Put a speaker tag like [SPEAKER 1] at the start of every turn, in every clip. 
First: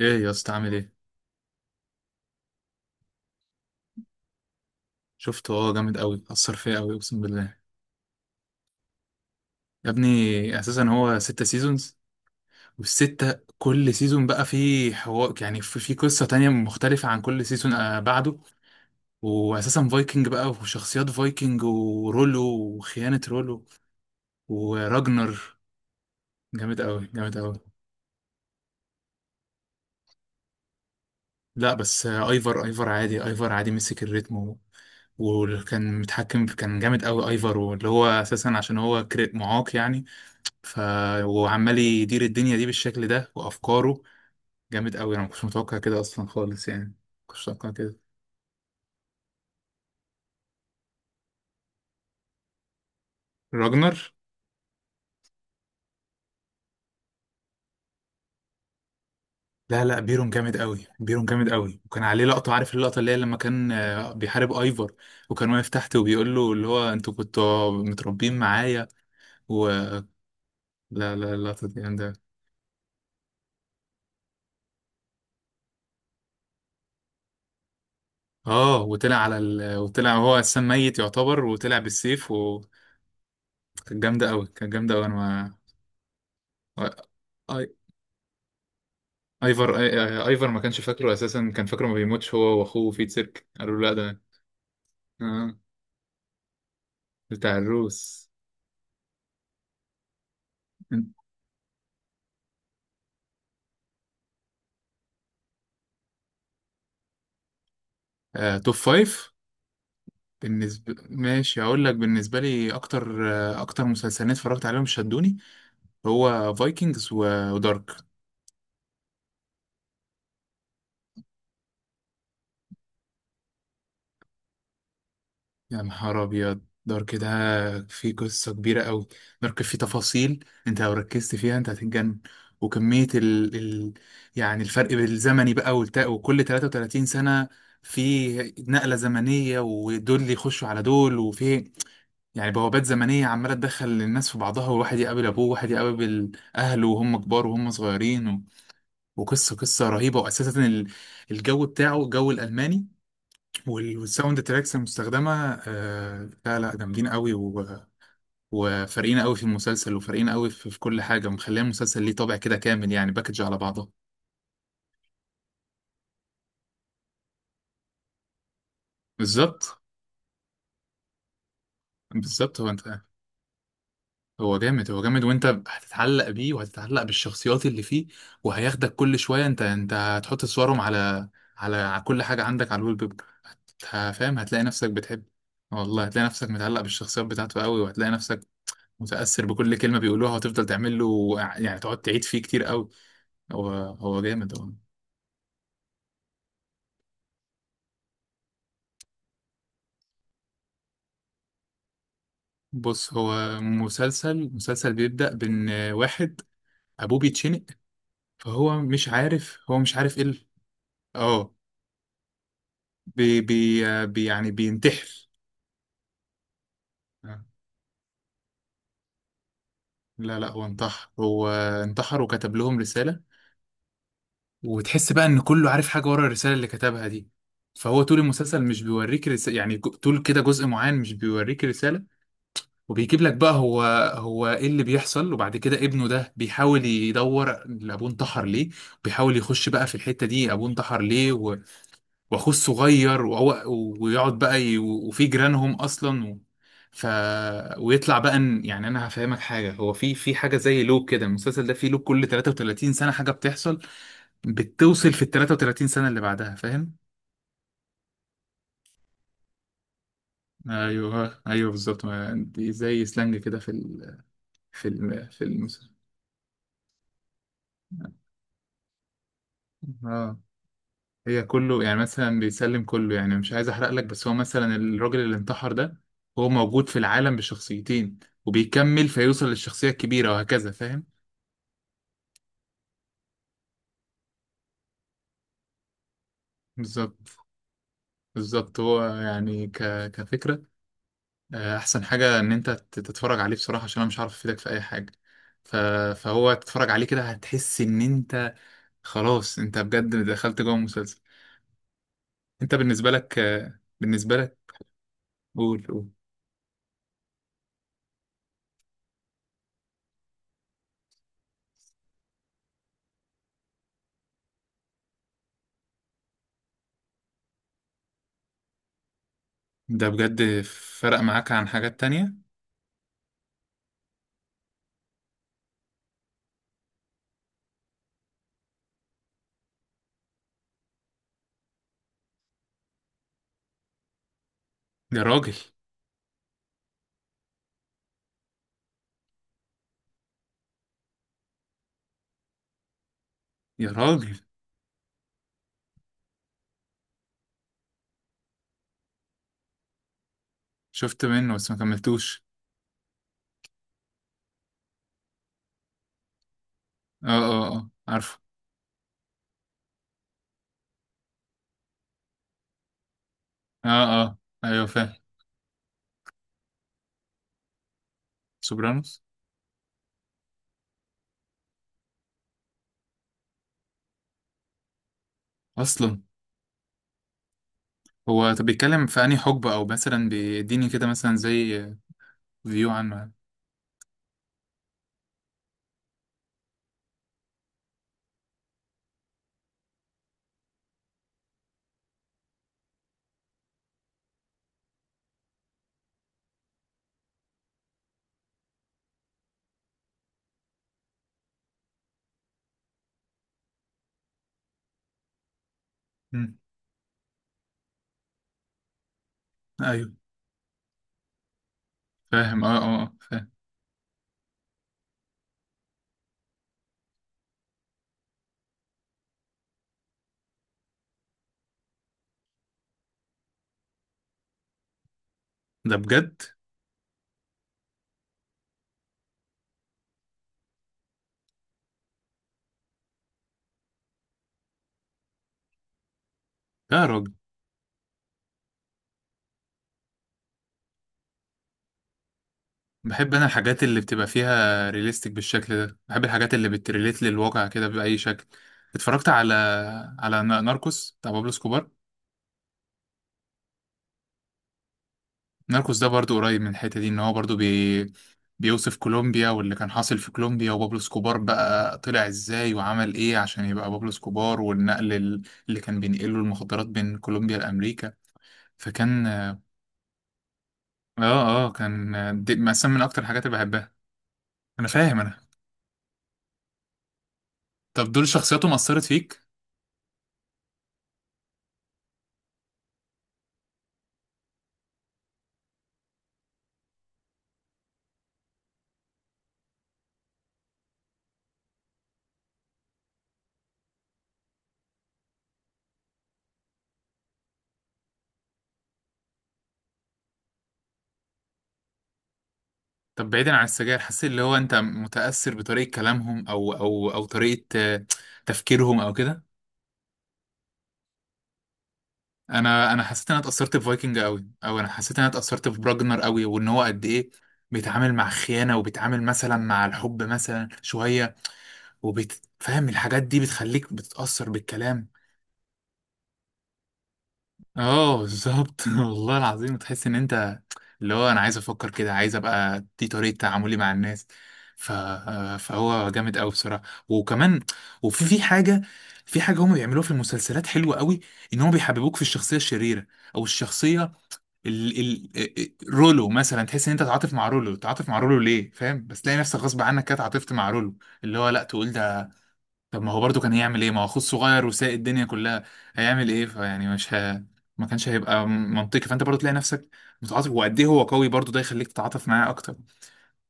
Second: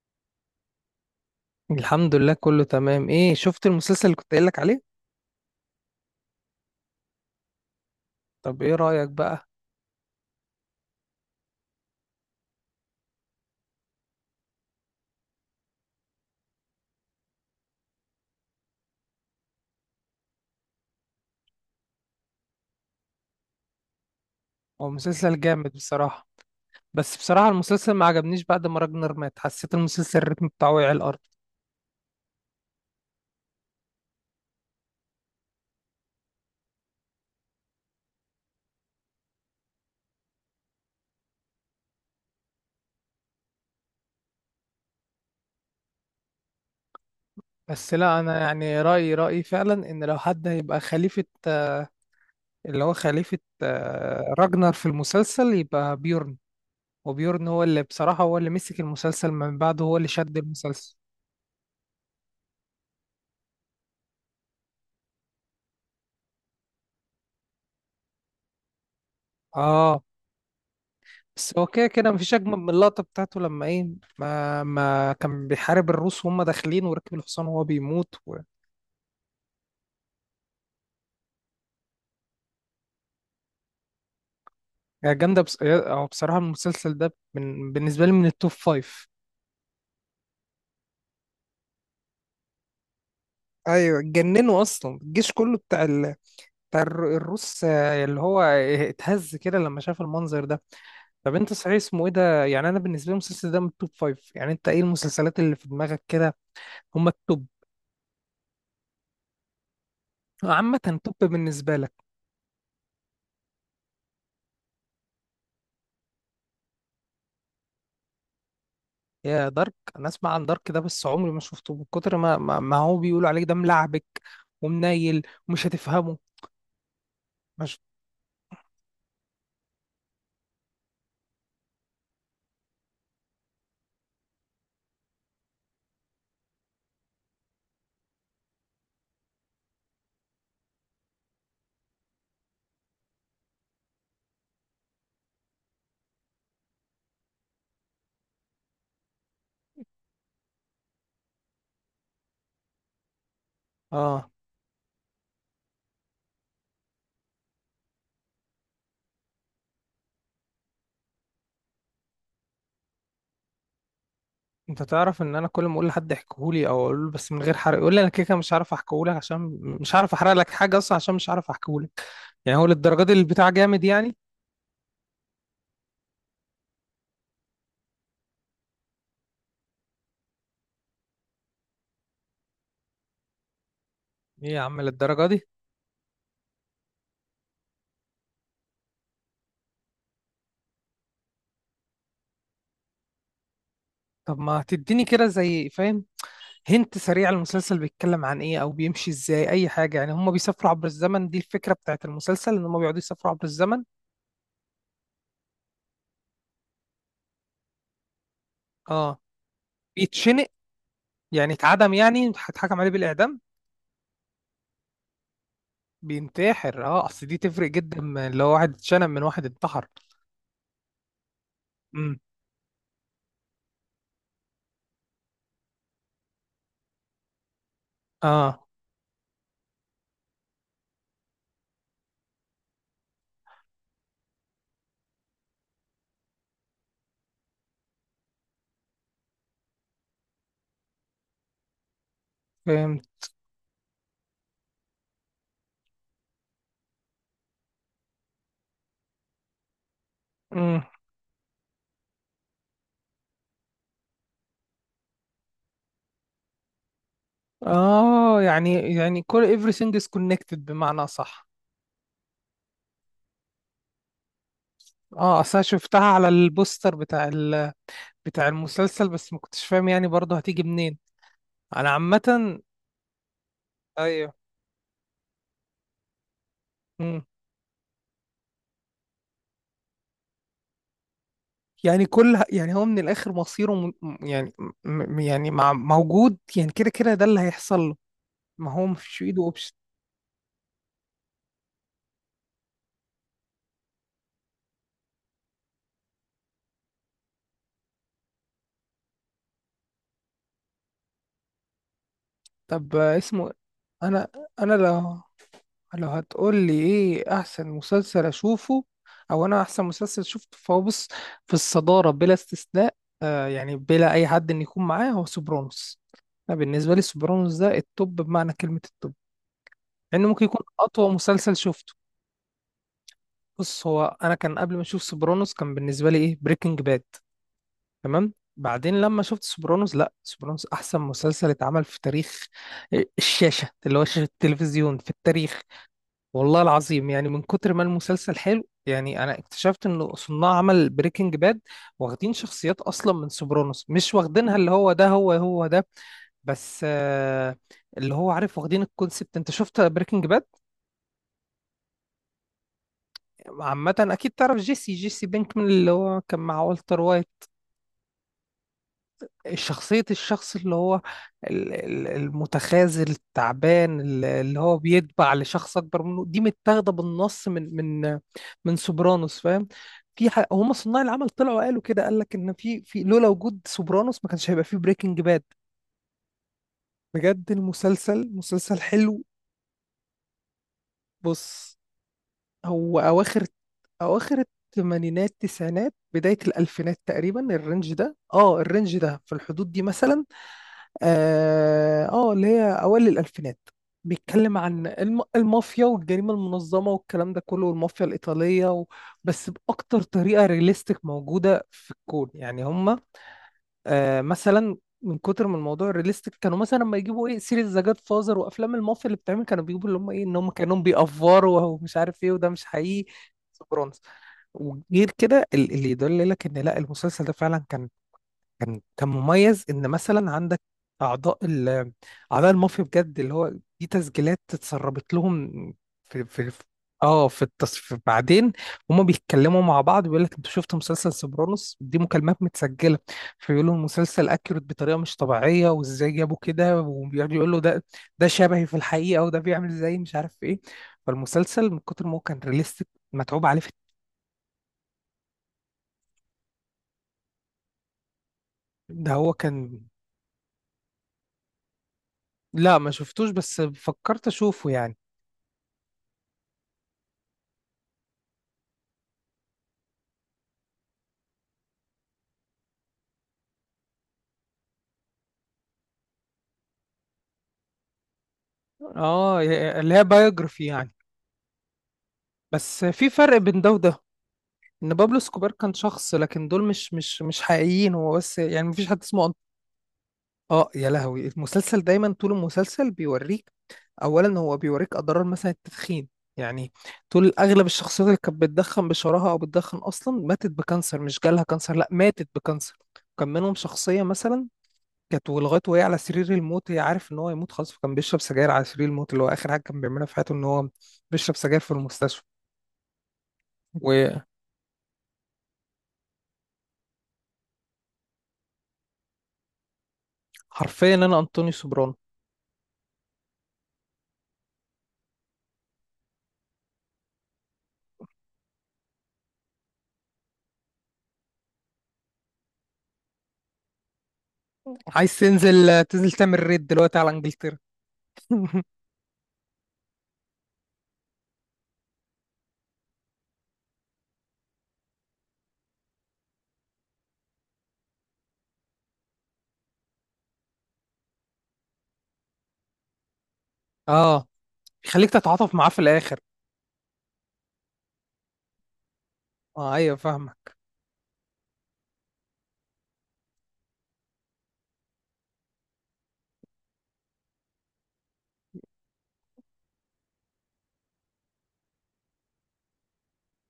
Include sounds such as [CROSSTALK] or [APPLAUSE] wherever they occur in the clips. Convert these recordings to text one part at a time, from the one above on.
[SPEAKER 1] ايه يا اسطى عامل ايه؟
[SPEAKER 2] الحمد لله، كله تمام. ايه، شفت المسلسل اللي كنت قايل لك عليه؟
[SPEAKER 1] شفته. اه، جامد قوي، اثر فيا قوي، اقسم بالله.
[SPEAKER 2] طب ايه رأيك بقى؟
[SPEAKER 1] يا ابني، اساسا هو ستة سيزونز، والستة كل سيزون بقى فيه حوار، يعني في قصة تانية مختلفة عن كل سيزون بعده. واساسا فايكنج بقى وشخصيات فايكنج ورولو، وخيانة رولو،
[SPEAKER 2] هو مسلسل
[SPEAKER 1] وراجنر.
[SPEAKER 2] جامد بصراحة.
[SPEAKER 1] جامد قوي
[SPEAKER 2] بس
[SPEAKER 1] جامد
[SPEAKER 2] بصراحة
[SPEAKER 1] قوي.
[SPEAKER 2] المسلسل ما عجبنيش. بعد ما راجنر مات حسيت المسلسل الريتم بتاعه وقع الارض.
[SPEAKER 1] لا، بس ايفر ايفر عادي، ايفر عادي مسك الريتم وكان متحكم، كان جامد قوي ايفر، واللي هو اساسا عشان هو معاق يعني. ف وعمال يدير الدنيا دي بالشكل ده وافكاره. جامد قوي، انا ما كنتش متوقع كده اصلا خالص، يعني ما كنتش متوقع
[SPEAKER 2] بس
[SPEAKER 1] كده.
[SPEAKER 2] لا، انا يعني رأيي فعلا ان لو حد هيبقى خليفة، اللي هو خليفة،
[SPEAKER 1] راجنر.
[SPEAKER 2] راجنر في المسلسل يبقى بيورن. وبيورن هو اللي بصراحة، هو اللي مسك المسلسل من
[SPEAKER 1] لا
[SPEAKER 2] بعده، هو
[SPEAKER 1] لا،
[SPEAKER 2] اللي
[SPEAKER 1] بيرون
[SPEAKER 2] شد
[SPEAKER 1] جامد قوي،
[SPEAKER 2] المسلسل.
[SPEAKER 1] بيرون جامد قوي، وكان عليه لقطه، عارف اللقطه اللي هي لما كان بيحارب ايفر، وكان واقف تحت وبيقول له اللي هو انتوا كنتوا متربيين معايا. و
[SPEAKER 2] اه.
[SPEAKER 1] لا لا،
[SPEAKER 2] بس
[SPEAKER 1] اللقطه
[SPEAKER 2] هو
[SPEAKER 1] دي
[SPEAKER 2] كده
[SPEAKER 1] جامده.
[SPEAKER 2] كده مفيش أجمل من اللقطة بتاعته لما إيه، ما كان بيحارب الروس وهم داخلين وركب الحصان وهو بيموت.
[SPEAKER 1] اه، وطلع على وطلع هو السام ميت يعتبر، وطلع بالسيف، وكانت جامده قوي، كانت جامده قوي.
[SPEAKER 2] يعني جامدة،
[SPEAKER 1] انا
[SPEAKER 2] بس أو بصراحة،
[SPEAKER 1] ما
[SPEAKER 2] بالنسبة لي من التوب فايف.
[SPEAKER 1] ايفر ايفر ما كانش فاكره اساسا، كان فاكره ما بيموتش هو واخوه في سيرك، قالوا له لا
[SPEAKER 2] أيوة،
[SPEAKER 1] ده.
[SPEAKER 2] اتجننوا أصلا الجيش كله
[SPEAKER 1] آه.
[SPEAKER 2] بتاع ال... بتاع الر-
[SPEAKER 1] بتاع
[SPEAKER 2] الروس، اللي
[SPEAKER 1] الروس.
[SPEAKER 2] هو اتهز كده لما شاف المنظر ده. طب أنت صحيح اسمه إيه ده؟ يعني أنا بالنسبة لي المسلسل ده من التوب فايف. يعني أنت إيه المسلسلات اللي في دماغك كده؟ هم التوب
[SPEAKER 1] آه، توب فايف. بالنسبة،
[SPEAKER 2] عامة، توب
[SPEAKER 1] ماشي
[SPEAKER 2] بالنسبة
[SPEAKER 1] هقول
[SPEAKER 2] لك.
[SPEAKER 1] لك، بالنسبة لي أكتر أكتر مسلسلين اتفرجت عليهم شدوني هو فايكنجز ودارك.
[SPEAKER 2] يا دارك، انا اسمع عن دارك ده بس عمري ما شفته، من كتر ما هو بيقولوا عليك ده ملعبك ومنيل ومش
[SPEAKER 1] يا
[SPEAKER 2] هتفهمه.
[SPEAKER 1] نهار أبيض، دارك
[SPEAKER 2] مش
[SPEAKER 1] ده فيه قصة كبيرة أوي. دارك فيه تفاصيل، أنت لو ركزت فيها أنت هتتجنن. وكمية يعني الفرق بالزمني بقى وكل 33 سنة في نقلة زمنية، ودول يخشوا على دول، وفي يعني بوابات زمنية عمالة تدخل الناس في بعضها، وواحد يقابل أبوه، وواحد يقابل أهله وهم كبار وهم صغيرين وقصة رهيبة. وأساسا الجو بتاعه الجو الألماني،
[SPEAKER 2] اه.
[SPEAKER 1] والساوند تراكس المستخدمه، آه لا لا جامدين قوي وفارقين قوي في المسلسل، وفارقين قوي في كل حاجه، ومخليه المسلسل ليه طابع كده كامل، يعني باكج على بعضه.
[SPEAKER 2] انت تعرف ان انا كل ما اقول لحد احكيهولي او اقول له بس من غير حرق، يقول لي انا كده كده مش هعرف احكيهولك، عشان
[SPEAKER 1] بالظبط
[SPEAKER 2] مش هعرف احرق لك حاجه اصلا، عشان مش هعرف احكيهولك. يعني
[SPEAKER 1] بالظبط.
[SPEAKER 2] هو
[SPEAKER 1] هو انت،
[SPEAKER 2] للدرجه دي البتاع جامد يعني؟
[SPEAKER 1] هو جامد، هو جامد، وانت هتتعلق بيه وهتتعلق بالشخصيات اللي فيه، وهياخدك كل شويه. انت هتحط صورهم على على كل حاجه عندك، على الويب بيب. فاهم،
[SPEAKER 2] ايه يا
[SPEAKER 1] هتلاقي
[SPEAKER 2] عم
[SPEAKER 1] نفسك بتحب.
[SPEAKER 2] للدرجه دي؟
[SPEAKER 1] والله هتلاقي نفسك متعلق بالشخصيات بتاعته قوي، وهتلاقي نفسك متأثر بكل كلمة بيقولوها، وتفضل تعمل له، يعني تقعد تعيد فيه كتير قوي. هو
[SPEAKER 2] طب
[SPEAKER 1] جامد
[SPEAKER 2] ما
[SPEAKER 1] هو.
[SPEAKER 2] تديني كده زي فاهم. هنت سريع، المسلسل بيتكلم عن ايه او بيمشي ازاي؟ اي حاجه يعني. هم بيسافروا عبر الزمن؟ دي الفكره بتاعت المسلسل ان هم بيقعدوا
[SPEAKER 1] بص،
[SPEAKER 2] يسافروا عبر
[SPEAKER 1] هو
[SPEAKER 2] الزمن؟
[SPEAKER 1] مسلسل بيبدأ بإن واحد أبوه بيتشنق، فهو مش
[SPEAKER 2] اه.
[SPEAKER 1] عارف هو مش عارف إيه
[SPEAKER 2] بيتشنق
[SPEAKER 1] اه،
[SPEAKER 2] يعني اتعدم يعني هيتحكم عليه بالإعدام؟
[SPEAKER 1] يعني بينتحر.
[SPEAKER 2] بينتحر. اه، اصل دي تفرق جدا من لو واحد اتشنم من واحد انتحر.
[SPEAKER 1] لا لا، هو انتحر، هو
[SPEAKER 2] امم.
[SPEAKER 1] انتحر وكتب لهم رسالة، وتحس بقى إن كله عارف حاجة ورا الرسالة اللي كتبها دي. فهو طول المسلسل
[SPEAKER 2] اه،
[SPEAKER 1] مش بيوريك رسالة، يعني طول كده جزء معين مش بيوريك رسالة، وبيجيب لك بقى هو، هو ايه اللي بيحصل. وبعد كده ابنه ده بيحاول يدور ابوه انتحر ليه، بيحاول يخش بقى في الحتة دي ابوه انتحر ليه واخوه الصغير
[SPEAKER 2] فهمت.
[SPEAKER 1] ويقعد بقى وفي جيرانهم اصلا ف ويطلع بقى ان، يعني انا هفهمك حاجة، هو في حاجة زي
[SPEAKER 2] امم.
[SPEAKER 1] لوب كده، المسلسل ده فيه لوب كل 33 سنة حاجة بتحصل بتوصل في ال 33 سنة اللي بعدها، فاهم؟
[SPEAKER 2] اه، يعني كل everything is connected، بمعنى
[SPEAKER 1] ايوه،
[SPEAKER 2] صح؟
[SPEAKER 1] ايوه بالظبط. دي زي سلانج كده في
[SPEAKER 2] اه،
[SPEAKER 1] في
[SPEAKER 2] اصل أنا
[SPEAKER 1] المسلسل.
[SPEAKER 2] شفتها على البوستر بتاع المسلسل، بس ما كنتش فاهم يعني برضه
[SPEAKER 1] آه.
[SPEAKER 2] هتيجي منين.
[SPEAKER 1] هي كله،
[SPEAKER 2] انا
[SPEAKER 1] يعني مثلا
[SPEAKER 2] عامة.
[SPEAKER 1] بيسلم كله، يعني مش عايز احرق لك، بس هو
[SPEAKER 2] ايوه.
[SPEAKER 1] مثلا الراجل اللي انتحر ده هو موجود في
[SPEAKER 2] امم.
[SPEAKER 1] العالم بشخصيتين، وبيكمل فيوصل للشخصية الكبيرة، وهكذا فاهم.
[SPEAKER 2] يعني كل يعني، هو من الاخر مصيره موجود يعني كده كده، ده
[SPEAKER 1] بالظبط
[SPEAKER 2] اللي هيحصل له. ما
[SPEAKER 1] بالظبط،
[SPEAKER 2] هو
[SPEAKER 1] هو
[SPEAKER 2] مفيش في ايده.
[SPEAKER 1] يعني كفكرة. احسن حاجة ان انت تتفرج عليه بصراحة، عشان انا مش عارف افيدك في اي حاجة. ف... فهو تتفرج عليه كده هتحس ان انت خلاص، انت بجد دخلت جوه المسلسل. انت
[SPEAKER 2] طب
[SPEAKER 1] بالنسبة لك
[SPEAKER 2] اسمه إيه؟
[SPEAKER 1] آه،
[SPEAKER 2] انا
[SPEAKER 1] بالنسبة لك.
[SPEAKER 2] انا لو
[SPEAKER 1] قول قول.
[SPEAKER 2] لو هتقول لي ايه احسن مسلسل اشوفه او انا احسن مسلسل شفته، فهو بص، في الصدارة بلا استثناء، يعني بلا اي حد ان يكون معاه، هو سوبرانوس. انا بالنسبة لي سوبرانوس ده التوب، بمعنى كلمة التوب.
[SPEAKER 1] ده
[SPEAKER 2] لانه ممكن
[SPEAKER 1] بجد
[SPEAKER 2] يكون اطول
[SPEAKER 1] فرق معاك
[SPEAKER 2] مسلسل
[SPEAKER 1] عن
[SPEAKER 2] شفته.
[SPEAKER 1] حاجات تانية.
[SPEAKER 2] بص، هو انا كان قبل ما اشوف سوبرانوس كان بالنسبة لي ايه، بريكنج باد. تمام. بعدين لما شفت سوبرانوس، لا، سوبرانوس احسن مسلسل اتعمل في تاريخ، الشاشة اللي هو شاشة التلفزيون، في
[SPEAKER 1] يا راجل.
[SPEAKER 2] التاريخ. والله العظيم يعني من كتر ما المسلسل حلو، يعني انا اكتشفت انه صناع عمل بريكنج باد واخدين شخصيات اصلا من سوبرانوس،
[SPEAKER 1] يا
[SPEAKER 2] مش
[SPEAKER 1] راجل،
[SPEAKER 2] واخدينها اللي هو ده، هو هو ده. بس اللي هو عارف، واخدين الكونسبت. انت شفت بريكنج باد
[SPEAKER 1] شفت منه بس ما كملتوش.
[SPEAKER 2] عامة؟ اكيد تعرف جيسي بينكمان اللي هو كان مع والتر
[SPEAKER 1] اه،
[SPEAKER 2] وايت.
[SPEAKER 1] اه، اه، عارفه.
[SPEAKER 2] شخصية الشخص اللي هو المتخاذل
[SPEAKER 1] اه،
[SPEAKER 2] التعبان،
[SPEAKER 1] اه،
[SPEAKER 2] اللي هو
[SPEAKER 1] ايوه فاهم.
[SPEAKER 2] بيتبع لشخص أكبر منه، دي متاخدة بالنص من من
[SPEAKER 1] سوبرانوس.
[SPEAKER 2] سوبرانوس، فاهم. هما صناع العمل طلعوا قالوا كده، قال لك إن في لولا وجود سوبرانوس ما كانش هيبقى في بريكنج باد.
[SPEAKER 1] اصلا.
[SPEAKER 2] بجد المسلسل
[SPEAKER 1] هو طب
[SPEAKER 2] مسلسل
[SPEAKER 1] بيتكلم في
[SPEAKER 2] حلو.
[SPEAKER 1] انهي حقبة؟ او مثلا بيديني كده مثلا
[SPEAKER 2] بص
[SPEAKER 1] زي فيو
[SPEAKER 2] هو
[SPEAKER 1] عنه، يعني.
[SPEAKER 2] أواخر أواخر الثمانينات، تسعينات، بداية الألفينات تقريبا، الرينج ده في الحدود دي مثلا. اللي هي أوائل الألفينات. بيتكلم عن المافيا والجريمة المنظمة والكلام ده كله، والمافيا الإيطالية. بس بأكتر طريقة رياليستيك موجودة في الكون يعني هم، مثلا، من كتر من الموضوع الريليستيك
[SPEAKER 1] مم.
[SPEAKER 2] كانوا مثلا لما يجيبوا ايه سيريز ذا جاد فازر وافلام المافيا اللي بتعمل، كانوا بيجيبوا اللي
[SPEAKER 1] ايوه
[SPEAKER 2] هم ايه ان هم كانوا بيأفوروا [LAUGHS] ومش عارف ايه وده
[SPEAKER 1] فاهم.
[SPEAKER 2] مش
[SPEAKER 1] اه اه،
[SPEAKER 2] حقيقي.
[SPEAKER 1] فاهم.
[SPEAKER 2] سوبرانوس، وغير كده اللي يدل لك ان لا المسلسل ده فعلا كان مميز، ان مثلا عندك اعضاء ال اعضاء المافيا بجد، اللي هو دي تسجيلات اتسربت لهم
[SPEAKER 1] ده
[SPEAKER 2] في
[SPEAKER 1] بجد.
[SPEAKER 2] في في- اه في التصف بعدين. هما بيتكلموا مع بعض، بيقول لك انت شفت مسلسل سوبرانوس، دي مكالمات متسجله. فيقولوا المسلسل اكيوريت بطريقه مش طبيعيه، وازاي جابوا كده.
[SPEAKER 1] لا يا راجل.
[SPEAKER 2] وبيقعد يقول له ده، ده شبهي في الحقيقه، وده بيعمل زي مش عارف ايه. فالمسلسل من كتر ما هو كان ريليستيك،
[SPEAKER 1] بحب انا
[SPEAKER 2] متعوب عليه في.
[SPEAKER 1] الحاجات اللي بتبقى فيها ريليستيك بالشكل ده، بحب الحاجات اللي بتريليت للواقع كده بأي شكل.
[SPEAKER 2] ده
[SPEAKER 1] اتفرجت
[SPEAKER 2] هو
[SPEAKER 1] على
[SPEAKER 2] كان.
[SPEAKER 1] على ناركوس بتاع بابلو سكوبار.
[SPEAKER 2] لا، ما شفتوش، بس فكرت اشوفه يعني.
[SPEAKER 1] ناركوس ده برضو قريب من الحتة دي، ان هو برضو بيوصف كولومبيا واللي كان حاصل في كولومبيا، وبابلو سكوبار بقى طلع ازاي وعمل ايه عشان يبقى بابلو سكوبار، والنقل اللي كان بينقله المخدرات بين كولومبيا لأمريكا. فكان
[SPEAKER 2] اه،
[SPEAKER 1] اه،
[SPEAKER 2] اللي هي بايوجرافي يعني.
[SPEAKER 1] اه كان دي
[SPEAKER 2] بس
[SPEAKER 1] مثلا من
[SPEAKER 2] في
[SPEAKER 1] اكتر
[SPEAKER 2] فرق
[SPEAKER 1] الحاجات اللي
[SPEAKER 2] بين ده
[SPEAKER 1] بحبها.
[SPEAKER 2] وده،
[SPEAKER 1] انا
[SPEAKER 2] ان بابلو
[SPEAKER 1] فاهم انا.
[SPEAKER 2] اسكوبار كان شخص لكن دول مش حقيقيين. هو
[SPEAKER 1] طب دول
[SPEAKER 2] بس يعني
[SPEAKER 1] شخصياتهم
[SPEAKER 2] مفيش حد
[SPEAKER 1] أثرت
[SPEAKER 2] اسمه
[SPEAKER 1] فيك؟
[SPEAKER 2] اه يا لهوي، المسلسل دايما طول المسلسل بيوريك. اولا هو بيوريك اضرار مثلا التدخين يعني، طول اغلب الشخصيات اللي كانت بتدخن بشراهه او بتدخن اصلا ماتت بكانسر. مش جالها كانسر، لا، ماتت بكانسر. كان منهم شخصيه مثلا، كانت ولغايه وهي على سرير الموت هي عارف ان هو يموت خلاص، فكان بيشرب سجاير على سرير الموت. اللي هو اخر حاجه كان بيعملها في حياته ان هو بيشرب سجاير في المستشفى
[SPEAKER 1] طب بعيدا عن السجاير،
[SPEAKER 2] وحرفيا.
[SPEAKER 1] حسيت اللي هو انت متأثر بطريقة كلامهم او طريقة آه، تفكيرهم او كده.
[SPEAKER 2] انا انطوني سوبرانو.
[SPEAKER 1] انا حسيت ان انا اتاثرت بفايكنج قوي، او انا حسيت ان انا اتاثرت براجنر قوي، وان هو قد ايه بيتعامل مع خيانه، وبيتعامل مثلا مع الحب مثلا شويه، وبتفهم الحاجات دي بتخليك بتتاثر بالكلام.
[SPEAKER 2] عايز تنزل تعمل ريد دلوقتي على انجلترا.
[SPEAKER 1] اه بالظبط، [LAUGHS] والله العظيم، تحس ان انت اللي هو انا عايز افكر كده، عايز ابقى دي طريقه تعاملي مع الناس. ف... فهو جامد قوي بصراحه. وكمان، وفي حاجه، في حاجه هم بيعملوها في المسلسلات حلوه قوي، ان هم بيحببوك في الشخصيه الشريره، او الشخصيه،
[SPEAKER 2] اه،
[SPEAKER 1] ال
[SPEAKER 2] يخليك تتعاطف معاه
[SPEAKER 1] ال
[SPEAKER 2] في الاخر.
[SPEAKER 1] رولو مثلا. تحس ان انت تعاطف مع رولو، تعاطف مع رولو ليه فاهم، بس تلاقي نفسك
[SPEAKER 2] اه
[SPEAKER 1] غصب
[SPEAKER 2] ايوه
[SPEAKER 1] عنك كده تعاطفت
[SPEAKER 2] فاهمك.
[SPEAKER 1] مع رولو. اللي هو لا، تقول ده طب ما هو برضه كان هيعمل ايه؟ ما هو اخوه الصغير وسايق الدنيا كلها، هيعمل ايه؟ فيعني مش ما كانش هيبقى منطقي، فانت برضه تلاقي نفسك متعاطف، وقد ايه هو قوي برضه ده يخليك تتعاطف معاه اكتر،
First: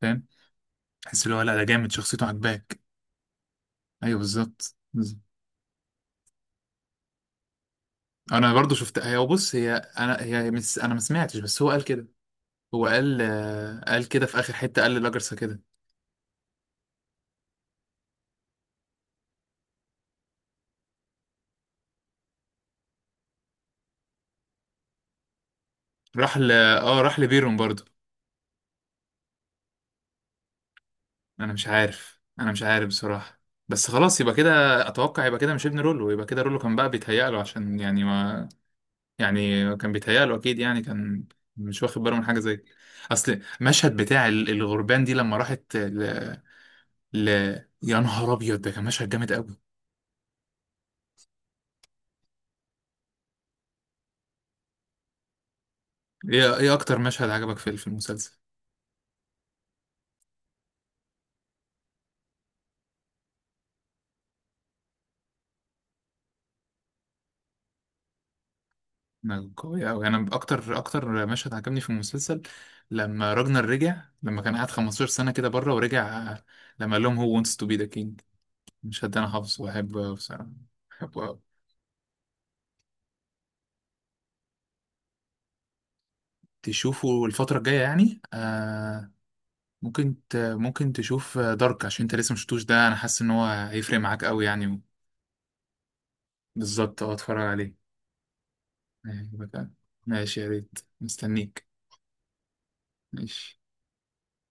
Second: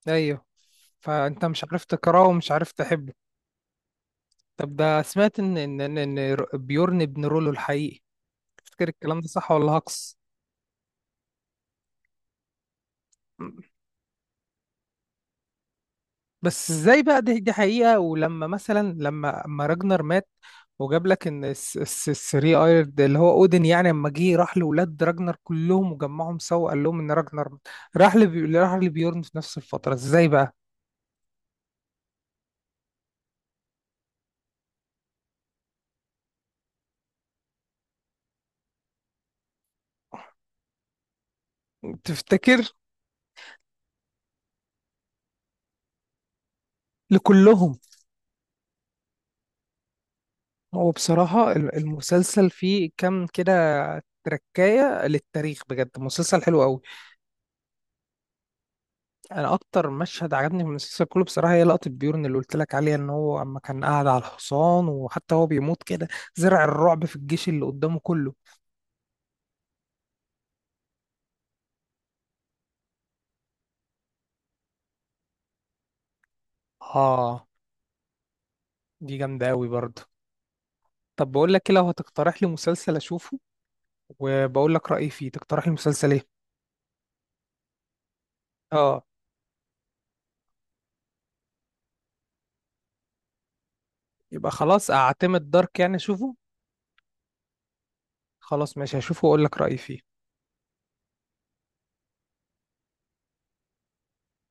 [SPEAKER 1] فاهم.
[SPEAKER 2] ايوه،
[SPEAKER 1] تحس اللي هو
[SPEAKER 2] فانت
[SPEAKER 1] لا ده
[SPEAKER 2] مش عارف
[SPEAKER 1] جامد، شخصيته
[SPEAKER 2] تكرهه ومش عارف
[SPEAKER 1] عجباك.
[SPEAKER 2] تحبه.
[SPEAKER 1] ايوه بالظبط
[SPEAKER 2] طب ده
[SPEAKER 1] بالظبط.
[SPEAKER 2] سمعت ان ان ان إن بيورن ابن رولو الحقيقي؟
[SPEAKER 1] انا برضه
[SPEAKER 2] تفتكر
[SPEAKER 1] شفت. هي
[SPEAKER 2] الكلام ده صح
[SPEAKER 1] بص
[SPEAKER 2] ولا
[SPEAKER 1] هي
[SPEAKER 2] هقص؟
[SPEAKER 1] انا هي انا ما سمعتش، بس هو قال كده. هو قال قال كده في اخر حته، قال للاجرسه كده.
[SPEAKER 2] بس ازاي بقى دي حقيقة ولما مثلا لما اما راجنر مات، وجاب لك ان الثري ايرد اللي هو اودن يعني، اما جه راح لولاد راجنر كلهم
[SPEAKER 1] راح
[SPEAKER 2] وجمعهم
[SPEAKER 1] ل
[SPEAKER 2] سوا وقال
[SPEAKER 1] اه
[SPEAKER 2] لهم ان
[SPEAKER 1] راح
[SPEAKER 2] راجنر
[SPEAKER 1] لبيرون
[SPEAKER 2] مات.
[SPEAKER 1] برضو.
[SPEAKER 2] راح لبيورن في نفس الفترة. ازاي بقى؟
[SPEAKER 1] انا مش عارف بصراحة، بس خلاص يبقى كده. اتوقع يبقى كده، مش ابن رولو، يبقى كده رولو كان بقى بيتهيأ له، عشان يعني ما، يعني كان بيتهيأ له اكيد، يعني كان مش واخد باله من حاجة زي كده.
[SPEAKER 2] تفتكر؟
[SPEAKER 1] اصل مشهد بتاع الغربان دي لما راحت ل...
[SPEAKER 2] لكلهم.
[SPEAKER 1] يا نهار ابيض، ده كان مشهد جامد قوي.
[SPEAKER 2] هو بصراحة المسلسل فيه كام كده تركاية للتاريخ، بجد مسلسل
[SPEAKER 1] ايه
[SPEAKER 2] حلو
[SPEAKER 1] ايه
[SPEAKER 2] قوي.
[SPEAKER 1] اكتر مشهد عجبك في المسلسل؟
[SPEAKER 2] انا اكتر مشهد عجبني من المسلسل كله بصراحه هي لقطه بيورن اللي قلت لك عليها ان هو اما كان قاعد على الحصان وحتى هو بيموت كده، زرع الرعب في الجيش اللي قدامه كله.
[SPEAKER 1] ما قوي قوي، انا اكتر اكتر مشهد عجبني في المسلسل لما راجنر رجع، لما كان قاعد 15 سنة كده بره ورجع، لما قال لهم هو wants
[SPEAKER 2] اه،
[SPEAKER 1] to be the king. المشهد
[SPEAKER 2] دي
[SPEAKER 1] ده انا
[SPEAKER 2] جامده
[SPEAKER 1] حافظه
[SPEAKER 2] قوي برضه.
[SPEAKER 1] واحبه أوي بصراحة. بحبه
[SPEAKER 2] طب
[SPEAKER 1] أوي.
[SPEAKER 2] بقول لك إيه، لو هتقترح لي مسلسل اشوفه وبقول لك رايي فيه، تقترح لي مسلسل ايه؟
[SPEAKER 1] تشوفه الفترة الجاية، يعني
[SPEAKER 2] اه،
[SPEAKER 1] ممكن ممكن تشوف دارك، عشان انت لسه مشفتوش ده، انا حاسس ان هو هيفرق معاك قوي
[SPEAKER 2] يبقى
[SPEAKER 1] يعني.
[SPEAKER 2] خلاص اعتمد دارك، يعني اشوفه.
[SPEAKER 1] بالظبط، اه اتفرج عليه.
[SPEAKER 2] خلاص ماشي، هشوفه واقول
[SPEAKER 1] هيعجبك
[SPEAKER 2] لك
[SPEAKER 1] أوي.
[SPEAKER 2] رايي فيه.
[SPEAKER 1] ماشي، يا ريت مستنيك. ماشي